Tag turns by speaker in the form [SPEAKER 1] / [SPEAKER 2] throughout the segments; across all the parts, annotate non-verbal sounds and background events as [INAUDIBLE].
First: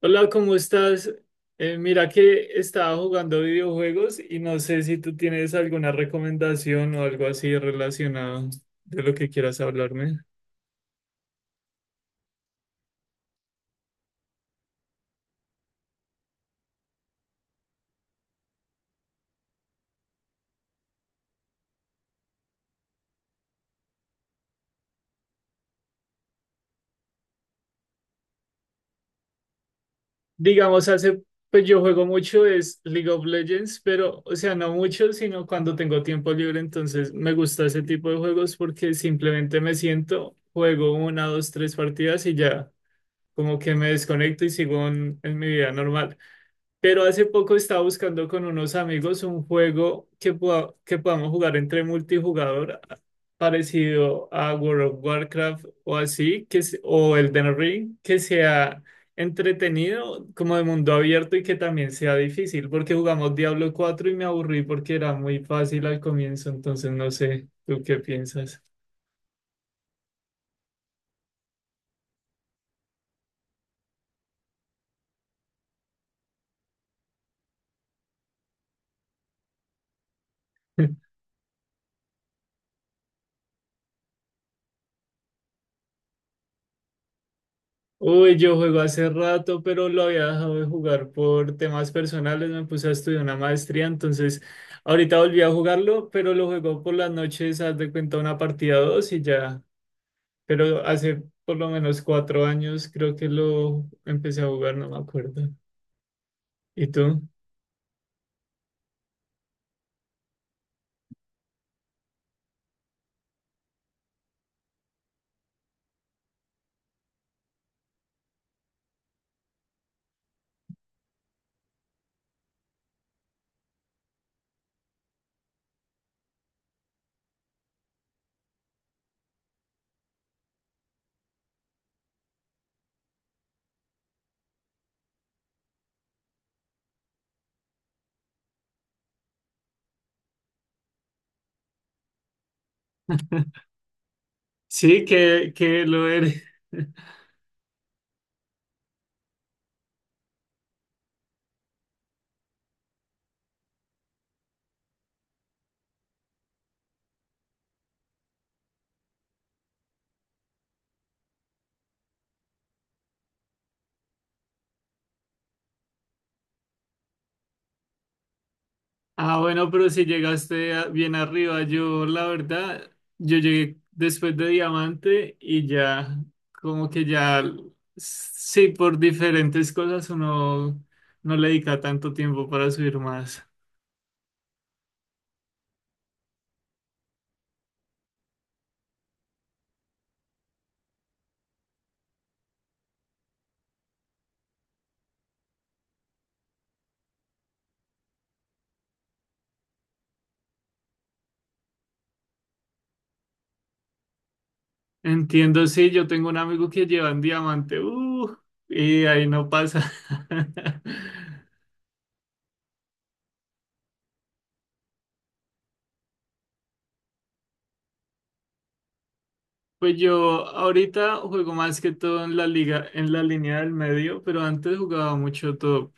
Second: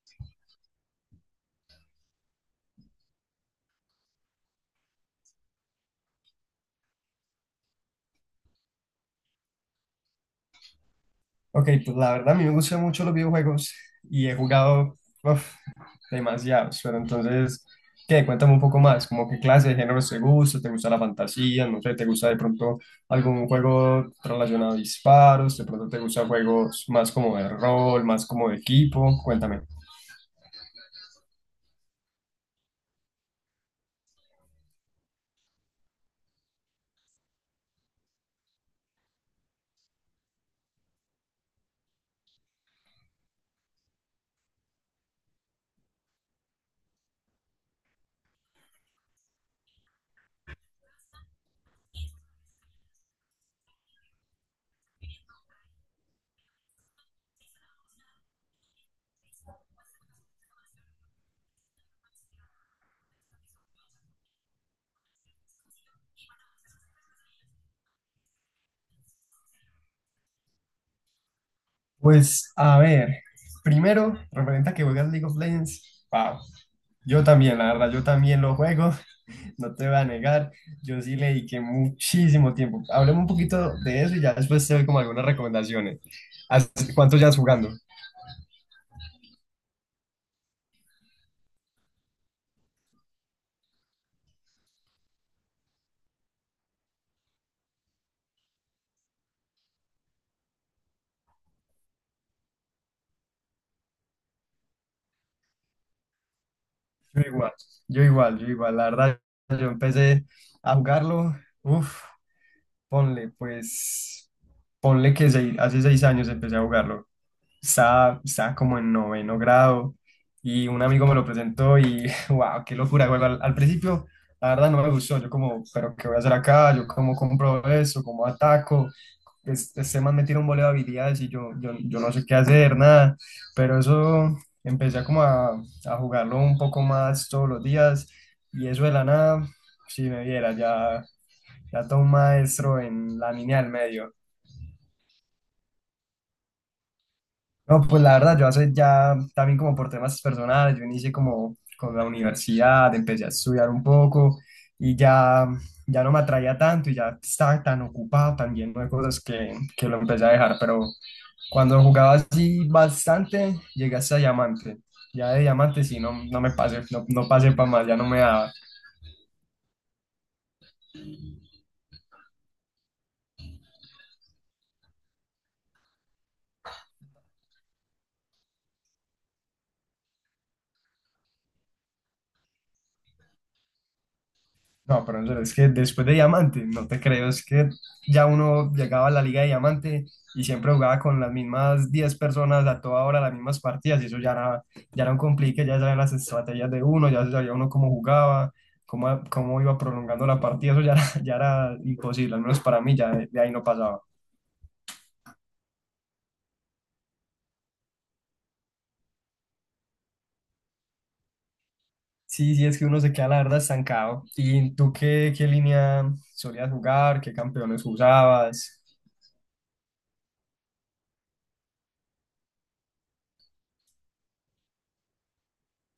[SPEAKER 1] Hola, ¿cómo estás? Mira que estaba jugando videojuegos y no sé si tú tienes alguna recomendación o algo así relacionado de lo que quieras hablarme.
[SPEAKER 2] Ok, pues la verdad a mí me gustan mucho los videojuegos y he jugado uf, demasiados, pero entonces, ¿qué? Cuéntame un poco más, como qué clase de géneros te gusta la fantasía, no sé, te gusta de pronto algún juego relacionado a disparos, de pronto te gustan juegos más como de rol, más como de equipo, cuéntame.
[SPEAKER 1] Digamos, pues yo juego mucho es League of Legends, pero, o sea, no mucho, sino cuando tengo tiempo libre, entonces me gusta ese tipo de juegos porque simplemente me siento, juego una, dos, tres partidas y ya, como que me desconecto y sigo en mi vida normal. Pero hace poco estaba buscando con unos amigos un juego que podamos jugar entre multijugador parecido a World of Warcraft o así, o Elden Ring, que sea entretenido, como de mundo abierto y que también sea difícil, porque jugamos Diablo 4 y me aburrí porque era muy fácil al comienzo, entonces no sé, ¿tú qué piensas?
[SPEAKER 2] Pues a ver, primero, referente a que juegas League of Legends, wow, yo también, la verdad, yo también lo juego. No te voy a negar, yo
[SPEAKER 1] [LAUGHS]
[SPEAKER 2] sí le dediqué muchísimo tiempo. Hablemos un poquito de eso y ya después te doy como algunas recomendaciones. ¿Hace ¿Cuánto llevas jugando?
[SPEAKER 1] Uy, yo juego hace rato, pero lo había dejado de jugar por temas personales. Me puse a estudiar una maestría, entonces ahorita volví a jugarlo, pero lo juego por las noches, haz de cuenta una partida o dos y ya. Pero hace por lo menos 4 años creo que lo empecé a jugar, no me acuerdo. ¿Y
[SPEAKER 2] Yo
[SPEAKER 1] tú?
[SPEAKER 2] igual, yo igual, yo igual. La verdad, yo empecé a jugarlo, uff, ponle, pues, ponle que hace 6 años empecé a jugarlo. Estaba como en noveno grado y un amigo me lo presentó y, [LAUGHS] wow, qué locura, juego. Al principio, la verdad, no me gustó. Yo como, pero ¿qué voy a hacer acá? Yo cómo compro eso, cómo ataco. Este man me tiene un voleo de habilidades y yo no sé qué hacer, nada. Pero eso empecé a como a jugarlo un poco más todos los días y eso de la nada, si me viera, ya, ya todo un maestro en la línea del medio.
[SPEAKER 1] Sí, que lo eres. [LAUGHS]
[SPEAKER 2] No, pues la verdad, yo hace ya también como por temas personales, yo inicié como con la universidad, empecé a estudiar un poco y ya, ya no me atraía tanto y ya estaba tan ocupado también de cosas que lo empecé a dejar, pero cuando jugaba así bastante, llegué hasta diamante. Ya de diamante sí, no, no me pasé, no, no pasé para más, ya no me daba.
[SPEAKER 1] Ah, bueno, pero si llegaste bien arriba, yo la verdad, yo llegué después de Diamante y ya, como que ya, sí, por diferentes cosas uno no le dedica tanto tiempo para subir más.
[SPEAKER 2] No, pero en serio, es que después de Diamante, no te creo, es que ya uno llegaba a la Liga de Diamante y siempre jugaba con las mismas 10 personas a toda hora, las mismas partidas, y eso ya era un complique, ya sabían las estrategias de uno, ya sabía uno cómo jugaba, cómo iba prolongando la partida, eso ya era, [LAUGHS] ya era imposible, al menos para mí ya de ahí no pasaba.
[SPEAKER 1] Entiendo, sí, yo tengo un amigo que lleva en Diamante, y ahí no pasa. [LAUGHS]
[SPEAKER 2] Sí, sí, es que uno se queda la verdad estancado. ¿Y tú qué línea solías jugar? ¿Qué campeones usabas?
[SPEAKER 1] Pues yo ahorita juego más que todo en la liga, en la línea del medio, pero antes jugaba mucho top.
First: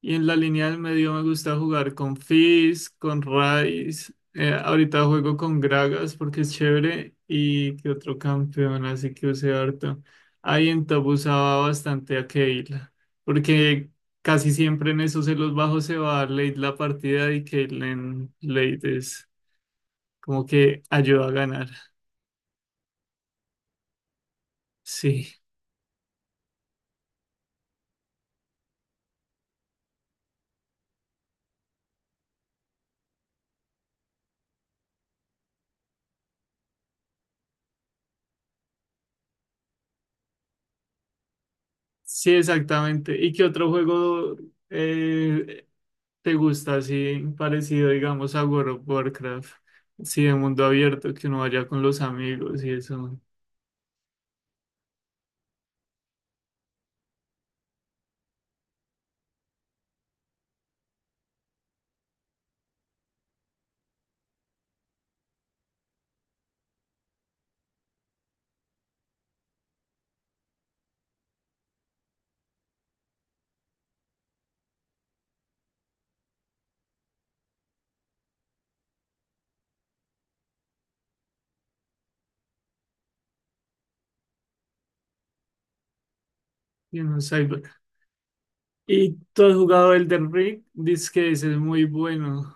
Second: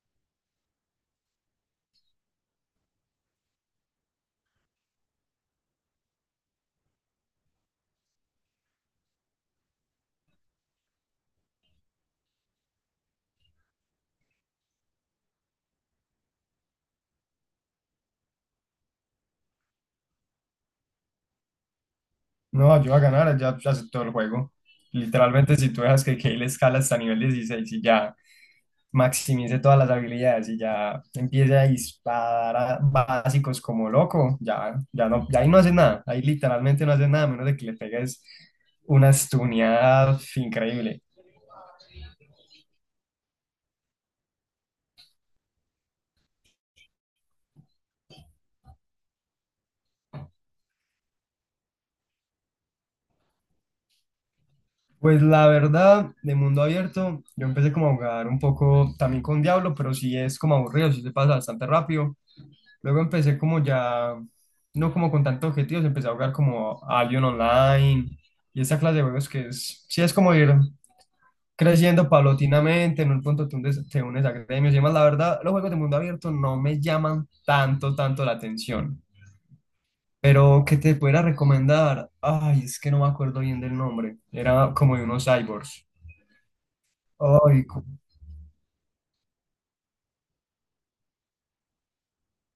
[SPEAKER 1] Y en la línea del medio me gusta jugar con Fizz, con Ryze. Ahorita juego con Gragas porque es chévere. Y que otro campeón, así que usé harto. Ahí en top usaba bastante a Kayle. Porque casi siempre en esos celos bajos se va a dar late la partida y Kayle en late es como que ayuda a ganar.
[SPEAKER 2] No, ayuda a ganar, ya aceptó el juego.
[SPEAKER 1] Sí.
[SPEAKER 2] Literalmente, si tú dejas que Kayle escala hasta nivel 16 y ya maximice todas las habilidades y ya empiece a disparar a básicos como loco, ya no, ya ahí no hace nada. Ahí literalmente no hace nada, a menos de que le pegues una stuneada increíble.
[SPEAKER 1] Sí, exactamente. ¿Y qué otro juego eh, te gusta así parecido, digamos, a World of Warcraft? Sí, de mundo abierto, que uno vaya con los amigos y eso,
[SPEAKER 2] Pues la verdad, de mundo abierto, yo empecé como a jugar un poco también con Diablo, pero sí es como aburrido, sí se pasa bastante rápido. Luego empecé como ya, no como con tantos objetivos, empecé a jugar como Albion Online y esta clase de juegos que es, sí es como ir creciendo paulatinamente, en un punto te unes a gremios y demás. La verdad, los juegos de mundo abierto no me llaman tanto, tanto la atención. Pero que te pudiera recomendar, ay, es que no me acuerdo bien del nombre, era como de unos cyborgs.
[SPEAKER 1] y uno cyber.
[SPEAKER 2] Ay, cu-
[SPEAKER 1] ¿Y tú has jugado Elden Ring? Dices que ese es muy bueno.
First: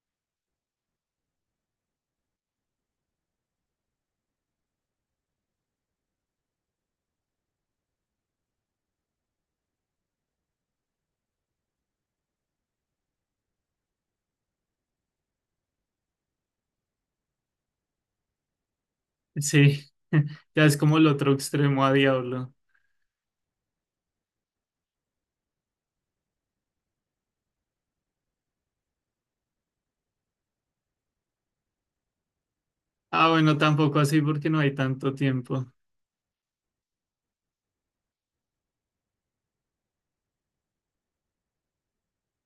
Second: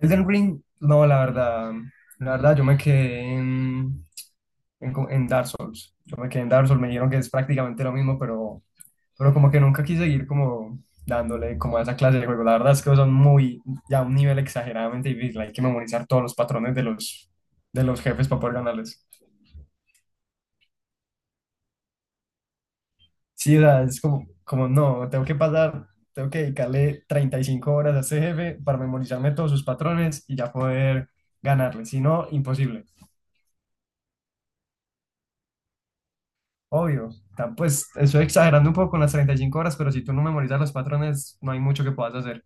[SPEAKER 2] Elden Ring, no, la verdad, yo me quedé en Dark Souls. Yo me quedé en Dark Souls, me dijeron que es prácticamente lo mismo, pero como que nunca quise seguir como dándole como a esa clase de juego. La verdad es que son muy, ya a un nivel exageradamente difícil. Hay que memorizar todos los patrones de los jefes para poder ganarles.
[SPEAKER 1] Sí, [LAUGHS] ya es como el otro extremo a Diablo.
[SPEAKER 2] Sí, o sea, es como no, tengo que dedicarle 35 horas a ese jefe para memorizarme todos sus patrones y ya poder ganarle. Si no, imposible.
[SPEAKER 1] Ah, bueno, tampoco así porque no hay tanto tiempo.
[SPEAKER 2] Obvio, pues estoy exagerando un poco con las 35 horas, pero si tú no memorizas los patrones, no hay mucho que puedas hacer.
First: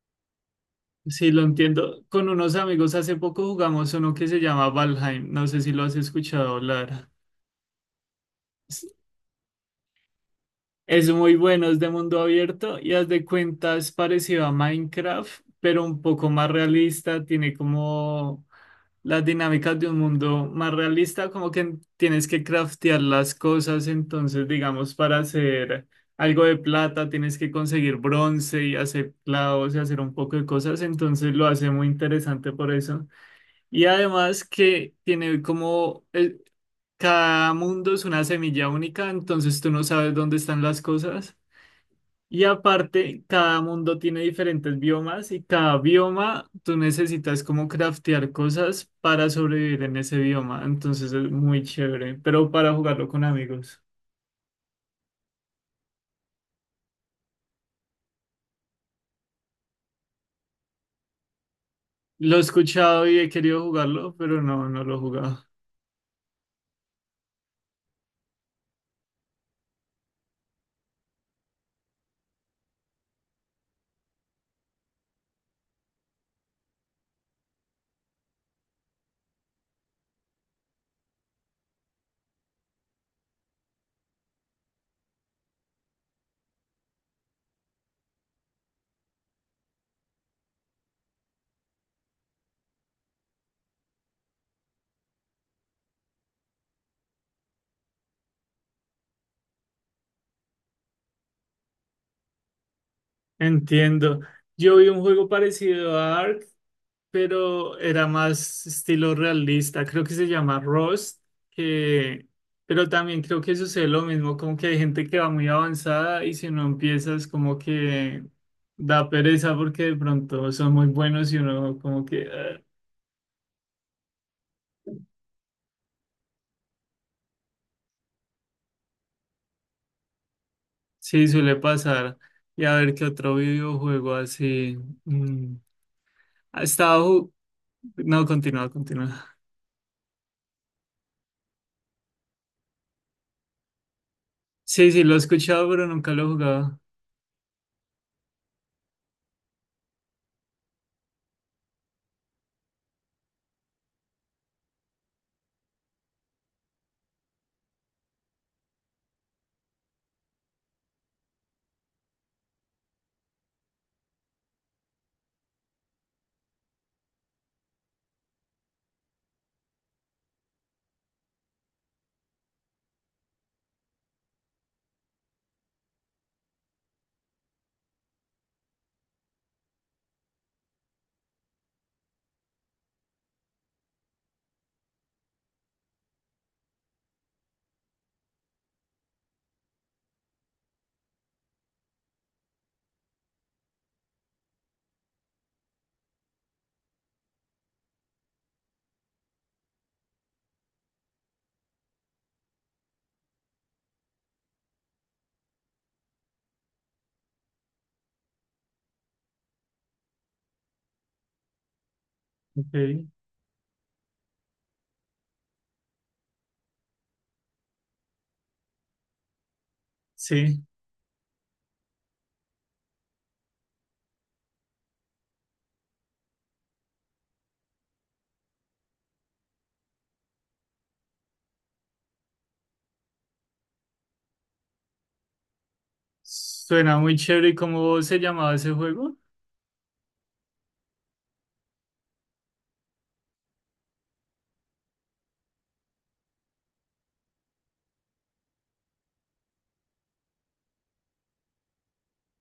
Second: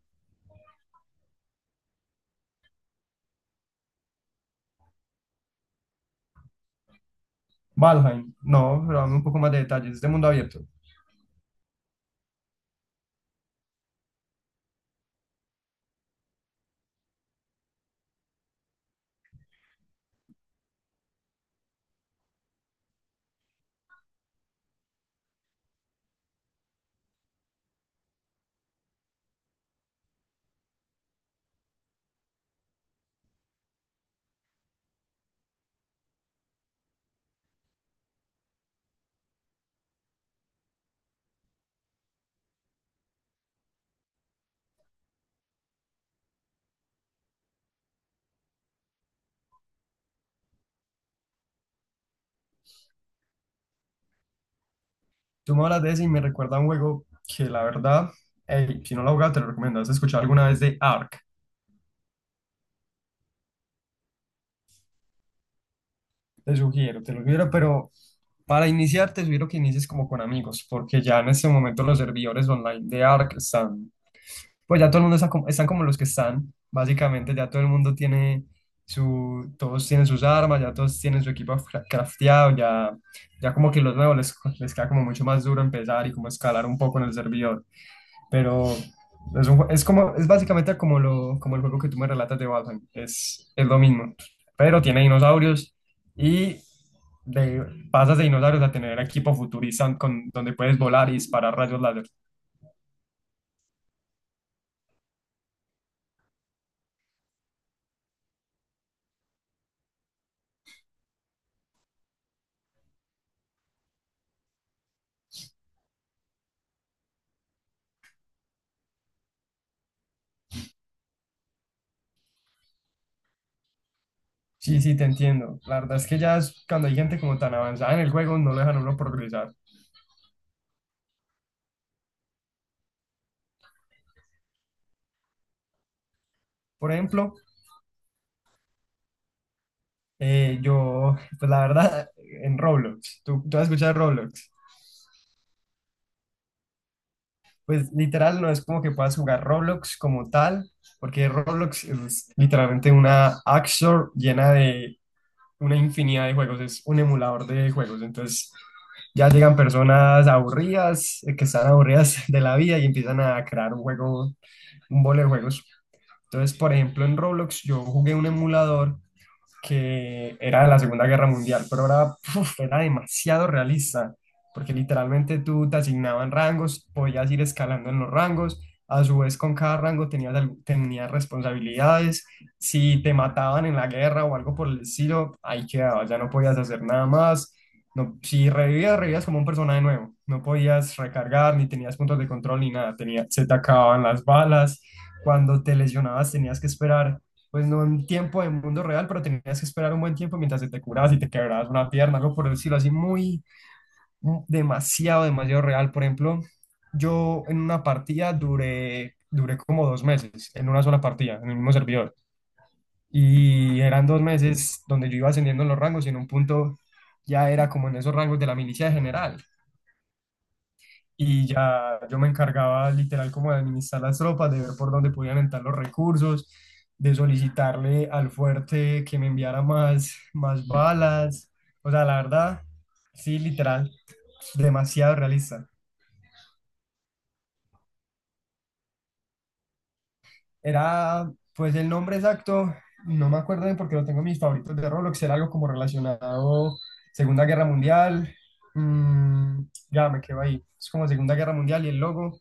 [SPEAKER 1] Sí, lo entiendo. Con unos amigos hace poco jugamos uno que se llama Valheim. No sé si lo has escuchado hablar.
[SPEAKER 2] Valheim, no, pero dame un poco más de detalles, es de este mundo abierto.
[SPEAKER 1] Es muy bueno, es de mundo abierto y haz de cuenta es parecido a Minecraft, pero un poco más realista, tiene como las dinámicas de un mundo más realista, como que tienes que craftear las cosas, entonces digamos para hacer algo de plata tienes que conseguir bronce y hacer clavos y hacer un poco de cosas, entonces lo hace muy interesante por eso. Y además que tiene como, cada mundo es una semilla única, entonces tú no sabes dónde están las cosas. Y aparte, cada mundo tiene diferentes biomas y cada bioma tú necesitas como craftear cosas para sobrevivir en ese bioma. Entonces es muy chévere, pero para jugarlo con amigos.
[SPEAKER 2] Tú me hablas de ese y me recuerda a un juego que la verdad, ey, si no lo has jugado, te lo recomiendo. ¿Has escuchado alguna vez de Ark?
[SPEAKER 1] Lo he escuchado y he querido jugarlo, pero no, no lo he jugado.
[SPEAKER 2] Te lo sugiero, pero para iniciar te sugiero que inicies como con amigos, porque ya en este momento los servidores online de Ark están, pues ya todo el mundo está como, están como los que están, básicamente ya todo el mundo tiene todos tienen sus armas, ya todos tienen su equipo crafteado, ya como que los nuevos les queda como mucho más duro empezar y como escalar un poco en el servidor. Pero es, un jue- es como, es básicamente como el juego que tú me relatas de Valheim. Es lo mismo. Pero tiene dinosaurios y de, pasas de dinosaurios a tener equipo futurista donde puedes volar y disparar rayos láser.
[SPEAKER 1] Entiendo. Yo vi un juego parecido a Ark pero era más estilo realista. Creo que se llama Rust, que... pero también creo que sucede lo mismo, como que hay gente que va muy avanzada y si no empiezas como que da pereza porque de pronto son muy buenos y uno como que "Ah".
[SPEAKER 2] Sí, sí, te entiendo. La verdad es que ya cuando hay gente como tan avanzada en el juego, no lo dejan a uno progresar.
[SPEAKER 1] Sí, suele pasar. Y a ver qué otro videojuego así. mm, Ha
[SPEAKER 2] Por
[SPEAKER 1] estado...
[SPEAKER 2] ejemplo,
[SPEAKER 1] ju- No, continúa, continúa.
[SPEAKER 2] yo, pues la verdad, en Roblox. ¿Tú has escuchado de Roblox?
[SPEAKER 1] Sí, sí, lo he escuchado, pero nunca lo he jugado.
[SPEAKER 2] Pues literal no es como que puedas jugar Roblox como tal, porque Roblox es literalmente una App Store llena de una infinidad de juegos, es un emulador de juegos. Entonces ya llegan personas aburridas, que están aburridas de la vida y empiezan a crear un juego, un bolo de juegos. Entonces, por ejemplo, en Roblox yo jugué un emulador que era de la Segunda Guerra Mundial, pero era demasiado realista, porque literalmente tú te asignaban rangos, podías ir escalando en los rangos, a su vez con cada rango tenías responsabilidades, si te mataban en la guerra o algo por el estilo, ahí quedabas, ya no podías hacer nada más, no, si revivías, como un personaje nuevo, no podías recargar, ni tenías puntos de control, ni nada, se te acababan las balas, cuando te lesionabas tenías que esperar pues no en tiempo de mundo real, pero tenías que esperar un buen tiempo mientras se te curabas y te quebrabas una pierna, algo por el decirlo así, demasiado, demasiado real. Por ejemplo, yo en una partida duré como 2 meses, en una sola partida, en el mismo servidor.
[SPEAKER 1] Ok,
[SPEAKER 2] Y eran 2 meses donde yo iba ascendiendo en los rangos y en un punto ya era como en esos rangos de la milicia general
[SPEAKER 1] sí.
[SPEAKER 2] y ya yo me encargaba literal como de administrar las tropas, de ver por dónde podían entrar los recursos, de solicitarle al fuerte que me enviara más balas. O sea, la verdad, sí, literal, demasiado realista.
[SPEAKER 1] Suena muy chévere. ¿Y cómo se llamaba ese juego?
[SPEAKER 2] Era, pues el nombre exacto, no me acuerdo bien porque lo tengo en mis favoritos de Roblox, era algo como relacionado Segunda Guerra Mundial. mm, ya me quedo ahí. Es como Segunda Guerra Mundial y el logo,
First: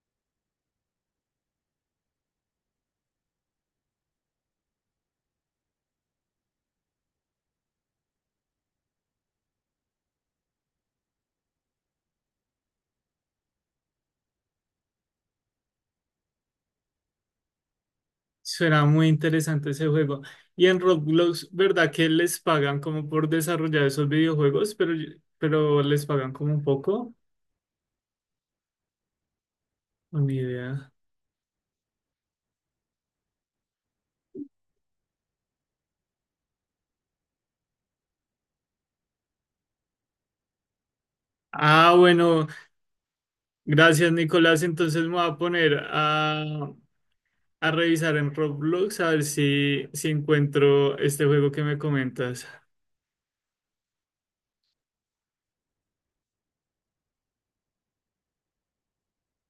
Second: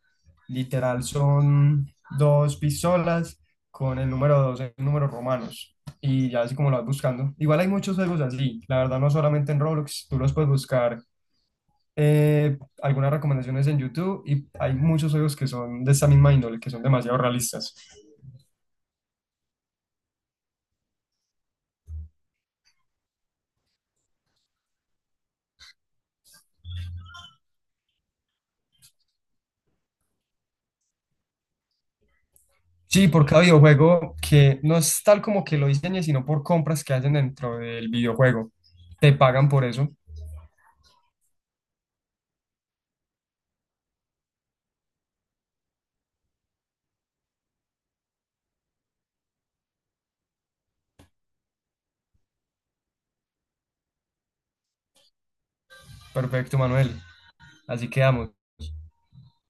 [SPEAKER 2] literal, son dos pistolas con el número dos en números romanos. Y ya así como lo vas buscando. Igual hay muchos juegos así, la verdad, no solamente en Roblox, tú los puedes buscar. Algunas recomendaciones en YouTube y hay muchos juegos que son de esa misma índole, que son demasiado realistas.
[SPEAKER 1] Suena muy interesante ese juego. Y en Roblox, ¿verdad que les pagan como por desarrollar esos videojuegos? Pero les pagan como un poco. O ni idea.
[SPEAKER 2] Sí, por cada videojuego que no es tal como que lo diseñes, sino por compras que hacen dentro del videojuego. Te pagan por eso.
[SPEAKER 1] Ah, bueno, gracias Nicolás. Entonces me voy a poner a revisar en Roblox a ver si, si encuentro este juego que me comentas.
[SPEAKER 2] Perfecto, Manuel. Así quedamos.